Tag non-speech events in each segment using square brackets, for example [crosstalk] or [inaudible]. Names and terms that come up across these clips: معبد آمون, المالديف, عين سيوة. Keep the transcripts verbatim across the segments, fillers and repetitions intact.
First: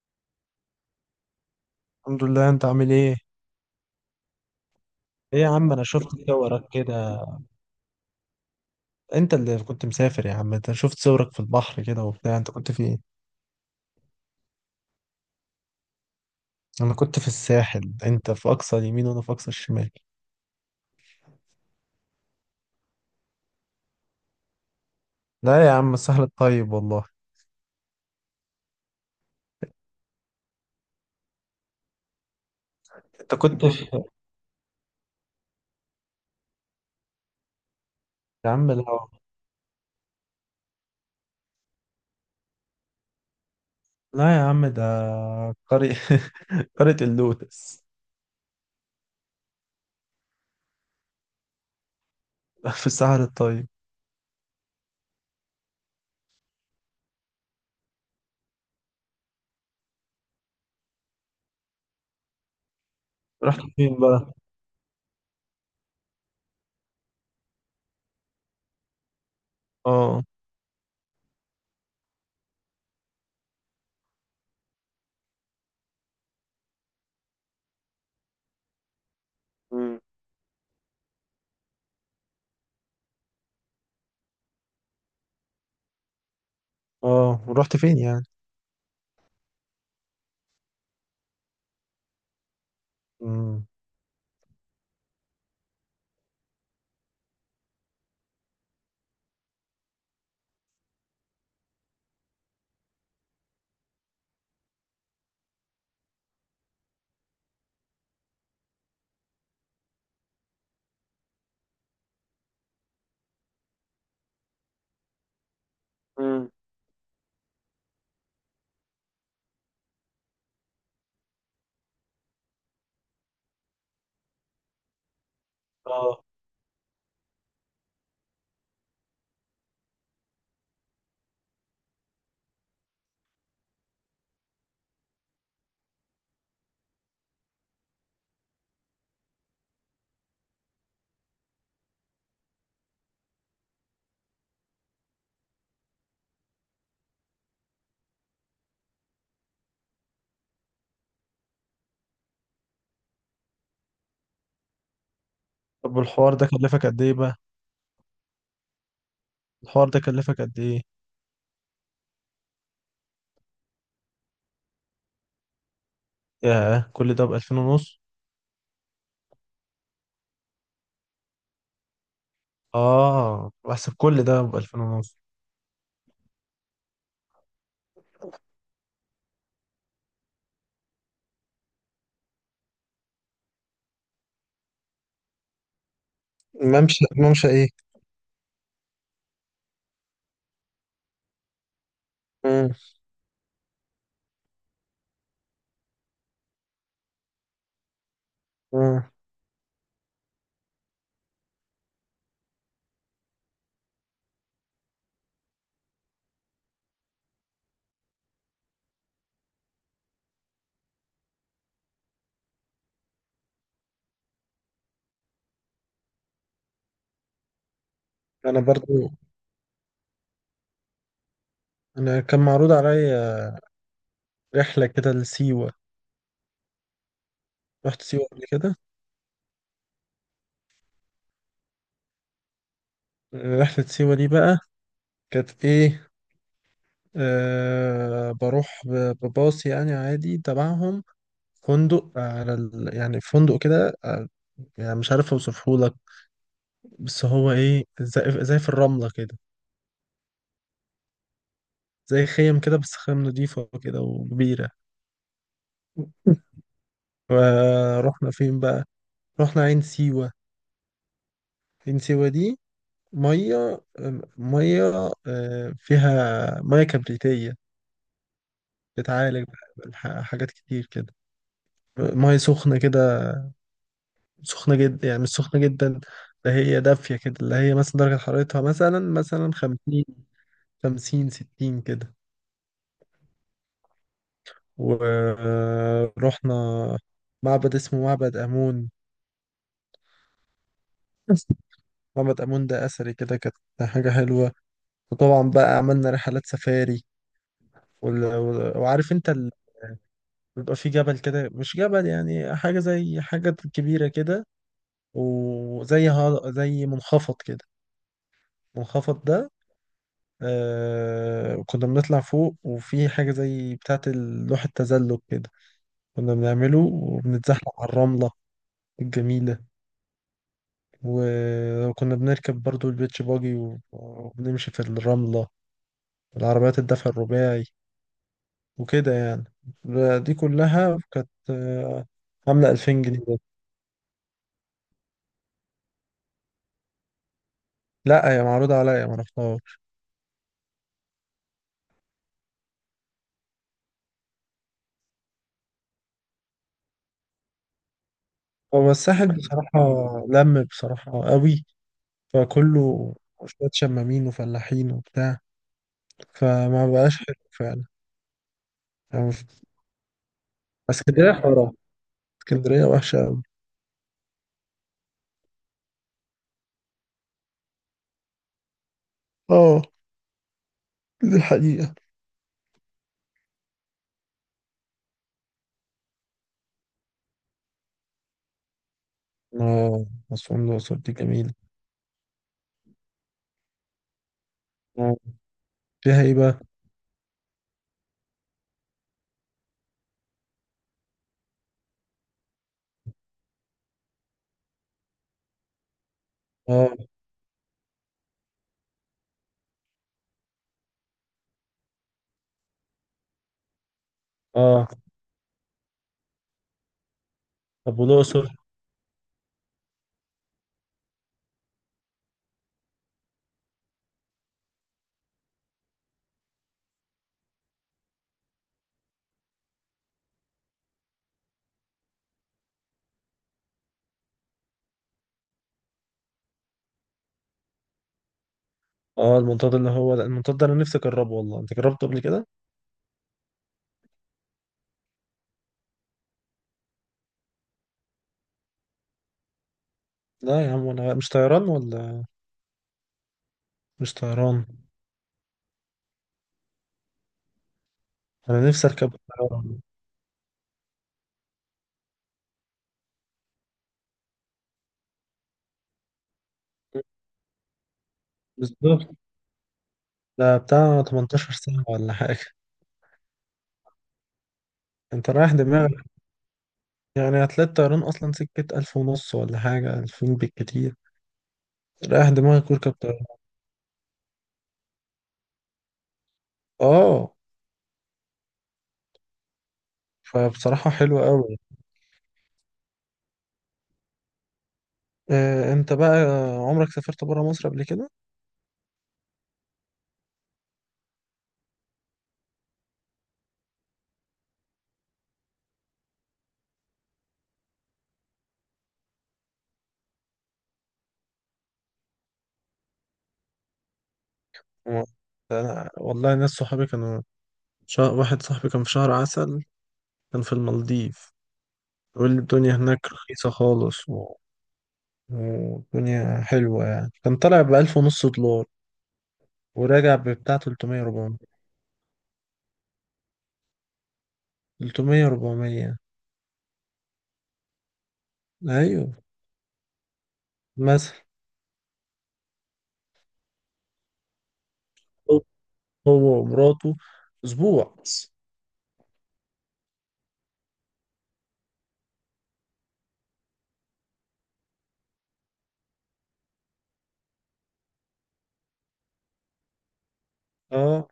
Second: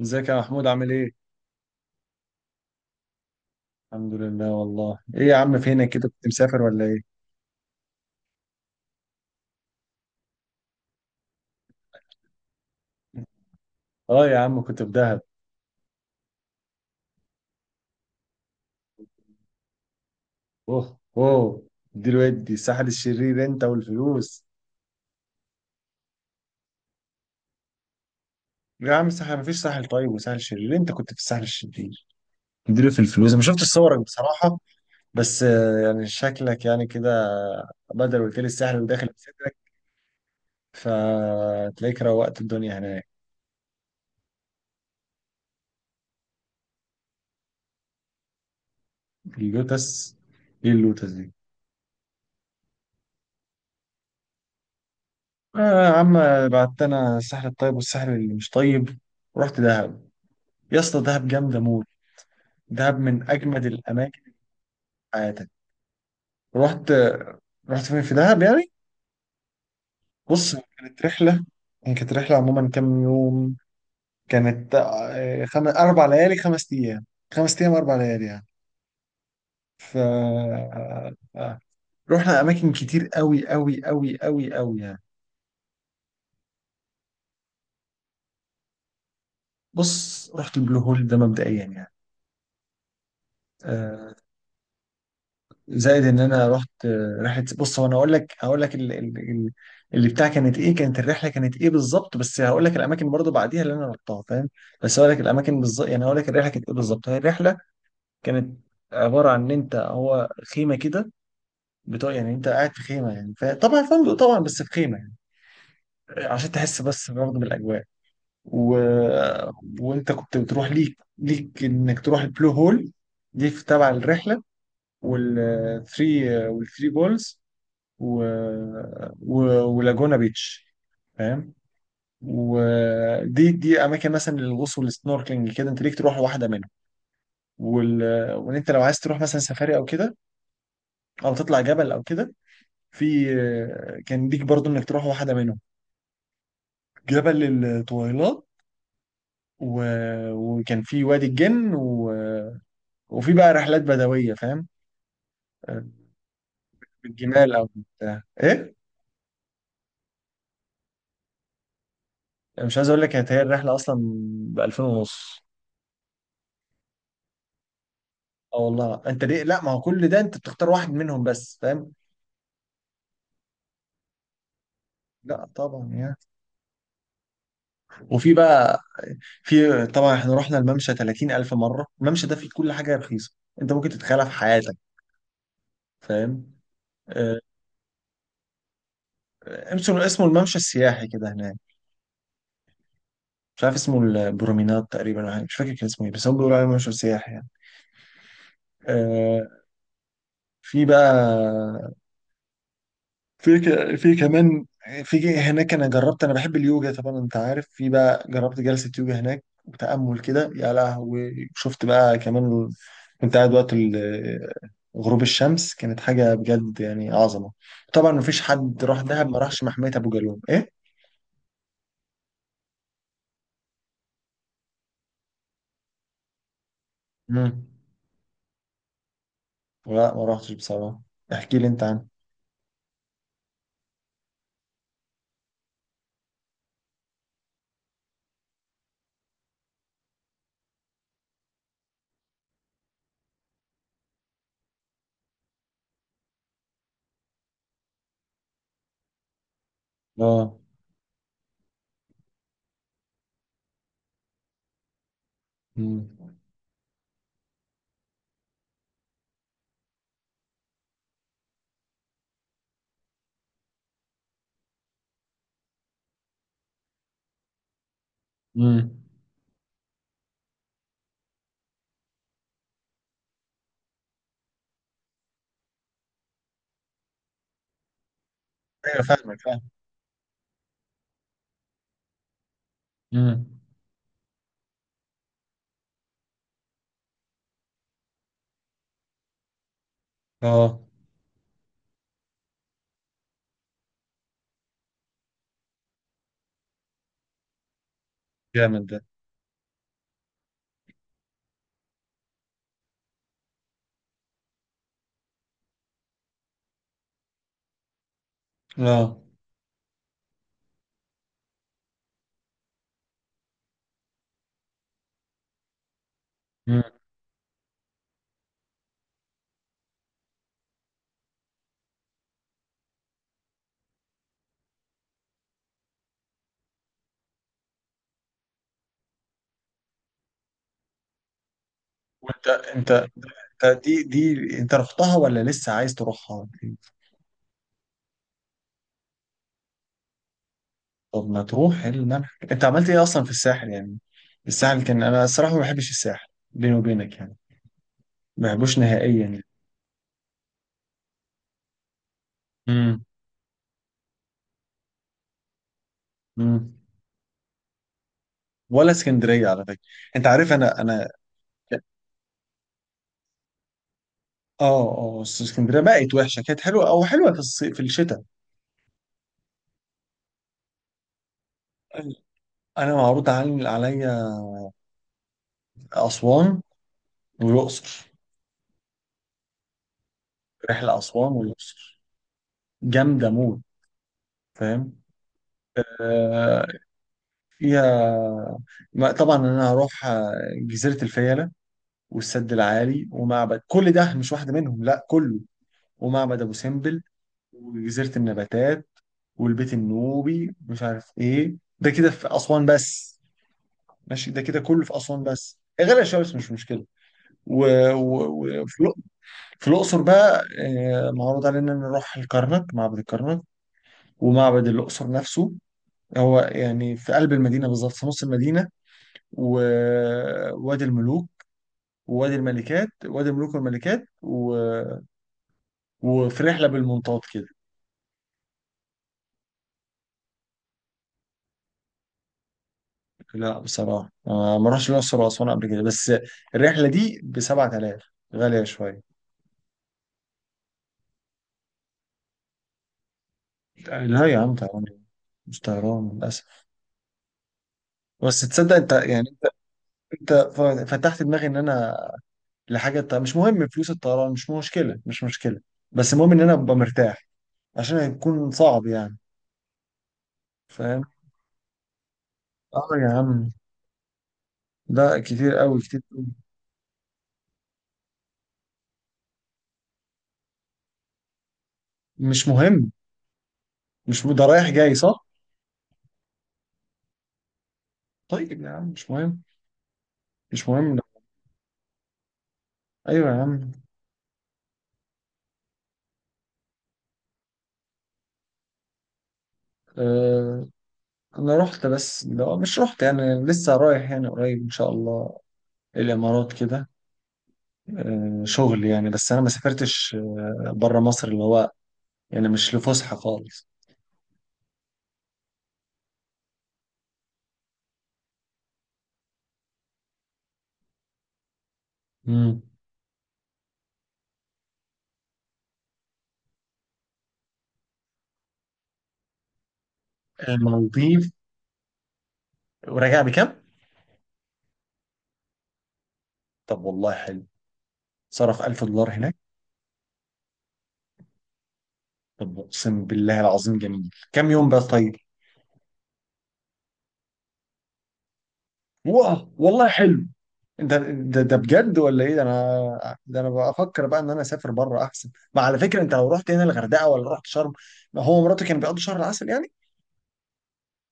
ازيك يا محمود عامل ايه؟ الحمد لله، انت عامل ايه؟ الحمد لله. والله ايه يا ايه يا عم، عم، انا فينك كده؟ شفت كنت مسافر صورك ولا ايه؟ كده. انت اللي كنت مسافر يا عم، انت شفت صورك في البحر كده وبتاع، انت كنت في ايه؟ اه يا عم، كنت في دهب. انا كنت في الساحل، انت في اقصى اليمين وانا في اقصى الشمال. اوه. اوه. دي الودي الساحل الشرير انت والفلوس. لا يا عم، الساحل الطيب والله. يا عم الساحل مفيش ساحل طيب وساحل شرير، انت كنت في الساحل الشرير، اديله في الفلوس. انت انا شفت كنت في. صورك بصراحة. بس آه، يعني شكلك يعني كده. بدل قلت لي يا عم الساحل لا. وداخل بصدرك، فتلاقيك روقت الدنيا هناك. لا يا عم ده. قرية [laughs] قرية اللوتس. اللوتس. ايه اللوتس دي؟ في الساحل الطيب. آه يا عم، بعت انا الساحل الطيب والساحل اللي مش طيب، ورحت دهب. يا اسطى دهب جامده موت، دهب من رحت اجمد فين الاماكن في بقى؟ حياتك. رحت رحت فين في دهب يعني؟ اه. بص، كانت رحله. هي كانت رحله عموما كام يوم؟ كانت آه، خم... اربع ليالي خمس ايام، خمس ايام اربع ليالي يعني. ف مم. آه، آه، رحنا اماكن كتير قوي قوي قوي قوي قوي يعني. اه، ورحت فين يعني؟ بص، رحت البلو هول ده مبدئيا يعني. امم. آه، زائد ان انا رحت رحله. بص، هو انا اقول لك هقول لك ال- ال- ال- اللي بتاع كانت ايه، كانت الرحله كانت ايه بالظبط، بس هقول لك الاماكن برضو بعديها اللي انا رحتها فاهم. بس هقول لك الاماكن بالظبط، يعني هقول لك الرحله كانت ايه بالظبط. هي الرحله كانت عباره عن ان انت هو خيمه كده بتوع، يعني انت قاعد في خيمه يعني، ف- طبعا فندق طبعا بس في خيمه، يعني عشان تحس بس برضه بالاجواء. و... وانت كنت بتروح ليك ليك انك تروح البلو هول، دي في تبع الرحله، اه. والثري والثري بولز، و... و... ولاجونا بيتش، فاهم. ودي دي اماكن مثلا للغوص والسنوركلينج كده، انت ليك تروح واحده منهم. وال... وان انت لو عايز تروح مثلا سفاري او كده، او تطلع جبل او كده، في كان ليك برضو انك تروح واحده منهم، جبل الطويلات، و... وكان في وادي الجن، و... وفي بقى رحلات بدويه فاهم. طب، والحوار ده كلفك قد ايه بقى؟ بالجمال او بتاع ايه. الحوار ده كلفك قد ايه؟ مش عايز اقول لك، كانت هي الرحله اصلا ب الفين ونص. ياه، كل ده ب ألفين ونص؟ اه والله، انت ليه؟ لا ما هو كل ده انت بتختار واحد منهم بس فاهم. اه، بحسب كل ده ب ألفان ونص. لا طبعا يعني. وفي بقى، في طبعا احنا رحنا الممشى تلاتين الف مره. الممشى ده فيه كل حاجه رخيصه انت ممكن تتخيلها في حياتك، فاهم. ممشى، آه، ممشى ايه؟ اسمه اسمه الممشى السياحي كده هناك. مم. مش عارف اسمه البرومينات تقريبا ولا حاجة، مش فاكر كان اسمه ايه، بس هم بيقولوا عليه ممشى سياحي يعني. مم. آه، في بقى، في ك- في كمان في هناك، انا جربت، انا بحب اليوجا طبعا انت عارف، في بقى جربت جلسة يوجا هناك وتأمل كده. يا لهوي، شفت بقى كمان، كنت قاعد وقت ال- غروب الشمس، كانت حاجة بجد يعني عظمة. طبعا مفيش انا حد راح برضو. دهب ما راحش محمية ابو جالوم ايه. انا كان معروض عليا رحله كده لسيوه. مم. رحت سيوه قبل كده؟ لا ما رحتش بصراحة. احكي لي انت عنه. رحله سيوه دي بقى، كانت ايه؟ آه بروح ب- بباص يعني عادي تبعهم. فندق على ال... يعني فندق كده آه، يعني مش عارف اوصفه لك. بس هو ايه، زي زي في الرمله كده. اه. زي خيم كده، بس خيم نضيفه كده وكبيره. مم. ورحنا فين بقى؟ رحنا عين سيوة. عين سيوة دي، مية مية آه، فيها مية كبريتية. مم. بتعالج بح- حاجات كتير كده. مية سخنة كده، سخنة جدا يعني مش سخنة جدا. ده هي دافية كده، اللي هي مثلا درجة حرارتها مثلا ايوه فاهمك مثلا فاهم. خمسين. خمسين ستين كده. مم. ورحنا معبد اسمه معبد آمون. اه معبد آمون ده أثري كده، كانت حاجة حلوة. وطبعا بقى عملنا رحلات سفاري. وال- وال- جامد ده. وعارف انت ال... بيبقى في جبل كده، مش جبل يعني، حاجة زي حاجة كبيرة كده. وزي ها... زي منخفض كده. اه. المنخفض ده آه... كنا بنطلع فوق، وفي حاجة زي بتاعة لوح التزلج كده. كنا بنعمله وبنتزحلق على الرملة الجميلة. و- وكنا بنركب برضو البيتش باجي و- وبنمشي في الرملة، العربيات الدفع الرباعي وكده يعني. دي كلها كانت آه، وانت عاملة انت ألفين جنيه. انت دي دي، انت رحتها ولا لسه عايز تروحها؟ لا، هي معروضة عليا ما رحتهاش. طب ما تروح إيه الملح، انت عملت ايه اصلا في الساحل يعني؟ الساحل كان، انا الصراحه ما بحبش الساحل بيني وبينك يعني، ما بحبوش هو نهائيا الساحل يعني. بصراحة، لم بصراحة قوي، امم. فكله شوية شمامين وفلاحين وبتاع، امم. فما بقاش حلو فعلا. ولا يعني اسكندريه على مش-. فكره. انت عارف انا انا. اسكندرية حرام، اسكندرية وحشة أوي. اه اه، بس اسكندريه بقت وحشه، كانت حلوه او حلوه في الصيف في الشتاء. اه، دي الحقيقة. انا معروض عن- عليا اسوان والاقصر، اه. أسوان الأقصر رحله دي اسوان جميلة. والاقصر جامده موت فاهم. آه، فيها ايه بقى؟ آه، فيها. ما- طبعا انا هروح آه، جزيره الفيله والسد العالي ومعبد، كل ده مش واحده منهم لا كله، ومعبد ابو اه، سمبل وجزيره النباتات والبيت النوبي، مش عارف ايه ده كده في اسوان بس، ماشي ده كده كله اه. في اسوان بس، غير الشمس مش مشكله. و- طب، والأقصر؟ و- وفي الأ- في الاقصر بقى، آه، معروض علينا نروح الكرنك، معبد الكرنك ومعبد الاقصر نفسه، هو يعني في قلب المدينه بالظبط في نص المدينه، ووادي الملوك ووادي الملكات وادي الملوك والملكات، و... وفي رحله بالمنطاد كده. اه، المنطاد اللي هو، لا، المنطاد ده أنا نفسي أجربه والله. أنت جربته قبل كده؟ لا بصراحه، أنا ما رحتش الاقصر واسوان قبل كده، بس الرحله دي ب سبعة آلاف، غاليه شويه. لا يا عم، أنا مش طيران ولا. مش لا يا عم طيران. طبعا، مش طيران للاسف. بس أنا تصدق نفسي انت أركب يعني، طيران. انت ف- فتحت دماغي ان انا لحاجه ط- مش مهم. فلوس الطيران مش مشكله، مش مشكله، بس المهم ان انا ابقى مرتاح، عشان هيكون صعب بالظبط. يعني، ده بتاع فاهم. تمنتاشر ساعة ولا حاجة. اه يا عم، لا انت رايح كتير قوي دماغك، كتير قوي. يعني هتلاقي الطيران اصلا سكة ألف ونص ولا حاجة، ألفين بالكتير. رايح مش دماغك مهم. وركب طيران. مش م- ده رايح جاي صح. اه. طيب يا عم مش مهم. مش فبصراحة مهم. حلوة أوي. ايوه يا عم. آه انت بقى، عمرك سافرت برا مصر قبل كده؟ آه، انا رحت، بس لو مش رحت يعني لسه رايح يعني قريب ان شاء الله، الامارات كده، آه شغل يعني، بس انا ما سافرتش آه بره مصر اللي هو يعني مش لفسحه خالص. و-. أنا والله ناس صحابي كانوا، شا... واحد صاحبي كان في شهر عسل، كان في المالديف. يقول لي امم. الدنيا هناك رخيصة خالص و... والدنيا حلوة، يعني كان طالع بألف ونص دولار وراجع ببتاع ثلاثمائة المالديف، اربعمية. وراجع بكام؟ ثلاثمائة اربعمية. طب والله حلو، صرف 1000 ايوه، دولار هناك. مثلا. طب اقسم بالله العظيم جميل، كام يوم بقى طيب؟ هو هو ومراته، اسبوع بس. واو والله حلو. ده ده ده بجد ولا ايه؟ ده انا، ده انا بفكر بقى ان انا اسافر بره احسن. ما على فكره، انت لو رحت هنا الغردقه ولا رحت شرم، ما هو مراتي كان بيقضي شهر العسل يعني، اه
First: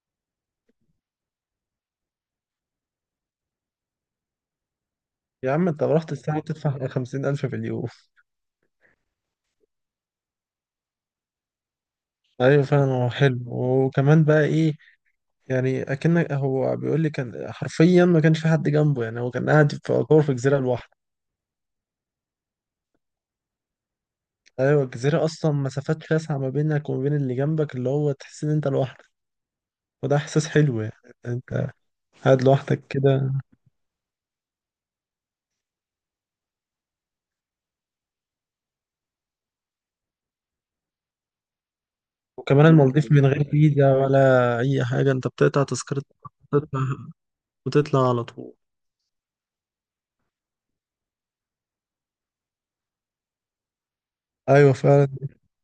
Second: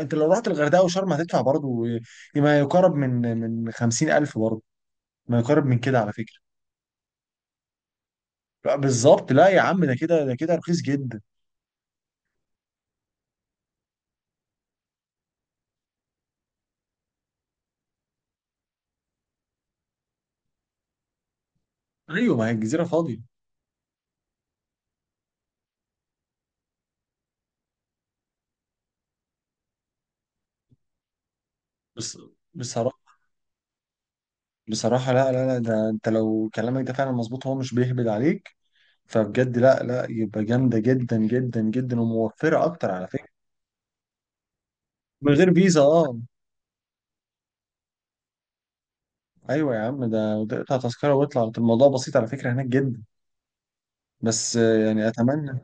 انت لو رحت الغردقه وشرم هتدفع برضه ما يقارب من من خمسين الف برضه، ما يا يقارب عم، من انت لو كده رحت على فكره. الساعه تدفع [laughs] خمسين ألف في اليوم. لا بالظبط، لا يا عم، ده كده ده كده رخيص جدا. ايوه فعلا، هو حلو، وكمان بقى ايه؟ يعني اكنك، هو بيقول لي كان حرفيا ما كانش في حد جنبه، يعني هو كان قاعد في، يعتبر في جزيره لوحده. ايوه ما هي الجزيره فاضيه. ايوه، الجزيره اصلا مسافات شاسعه ما بينك وما بين اللي جنبك، اللي هو تحس ان انت لوحدك. وده احساس حلو يعني. انت بس قاعد لوحدك بصراحه، كده. بصراحه لا لا لا، ده انت لو كلامك ده فعلا مظبوط هو مش بيهبد عليك، فبجد لا لا، يبقى جامده جدا جدا جدا وموفره وكمان اكتر على المالديف من فكره. غير فيزا ولا اي حاجه، انت من غير بتقطع فيزا تذكره اه. وتطلع وتطلع على طول. ايوه يا عم، ده ده اقطع تذكره واطلع، الموضوع بسيط على فكره هناك جدا. بس ايوه آه، يعني فعلا. اتمنى،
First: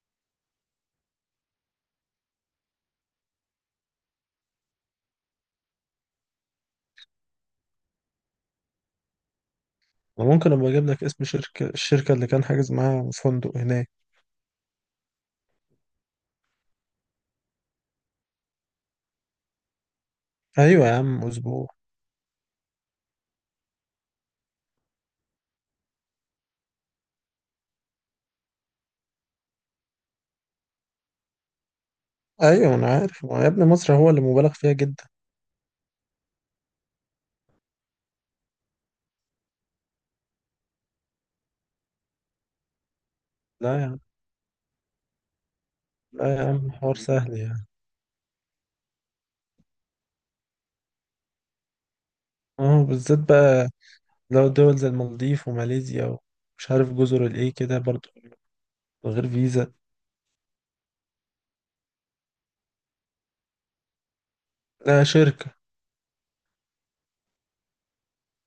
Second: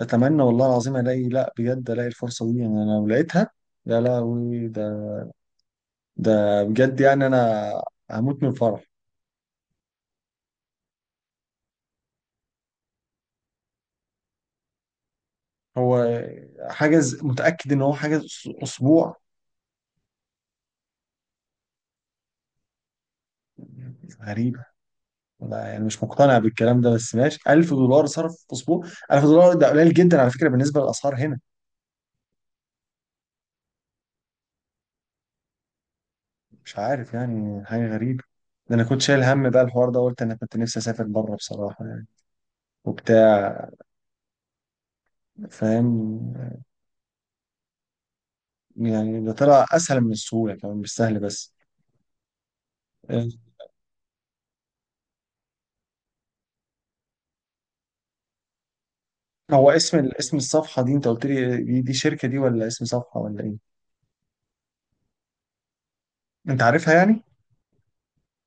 اتمنى والله العظيم الاقي، لا بجد الاقي الفرصه دي يعني، انا لو لقيتها يا لهوي، ده ده بجد يعني، انا هموت من الفرح. ممكن ابقى اجيب لك اسم شركه، الشركه اللي كان حاجز معاها فندق هناك. هو حاجز، متاكد ان هو حاجز أس- اسبوع؟ ايوه يا عم، اسبوع. غريبه. لا يعني مش مقتنع بالكلام ده، بس ماشي، الف دولار صرف في اسبوع، الف دولار ده قليل جدا على فكره بالنسبه للاسعار هنا. ايوه انا عارف، ما يا ابني مصر هو اللي مبالغ فيها جدا. مش عارف يعني، حاجة غريبة. ده أنا كنت شايل هم بقى الحوار ده، قلت أنا كنت نفسي أسافر بره بصراحة يعني، وبتاع، لا يا عم. فاهم. لا يا عم، حوار سهل يعني. يعني ده طلع أسهل من السهولة، كمان مش سهل بس. اه، بالذات آه، بقى. لو دول زي المالديف وماليزيا ومش عارف جزر الايه كده برضو، من غير هو فيزا. اسم ال- اسم الصفحة دي، أنت قلت لي دي, دي شركة دي ولا اسم صفحة ولا إيه؟ لا، شركه. أنت عارفها يعني؟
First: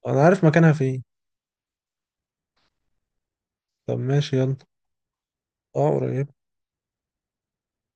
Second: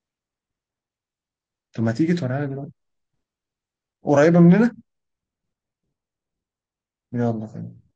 انا عارف مكانها فين. طب ما تيجي توريها لي دلوقتي. طب، ماشي، قريبة يلا. مننا؟ اه، قريب. يلا.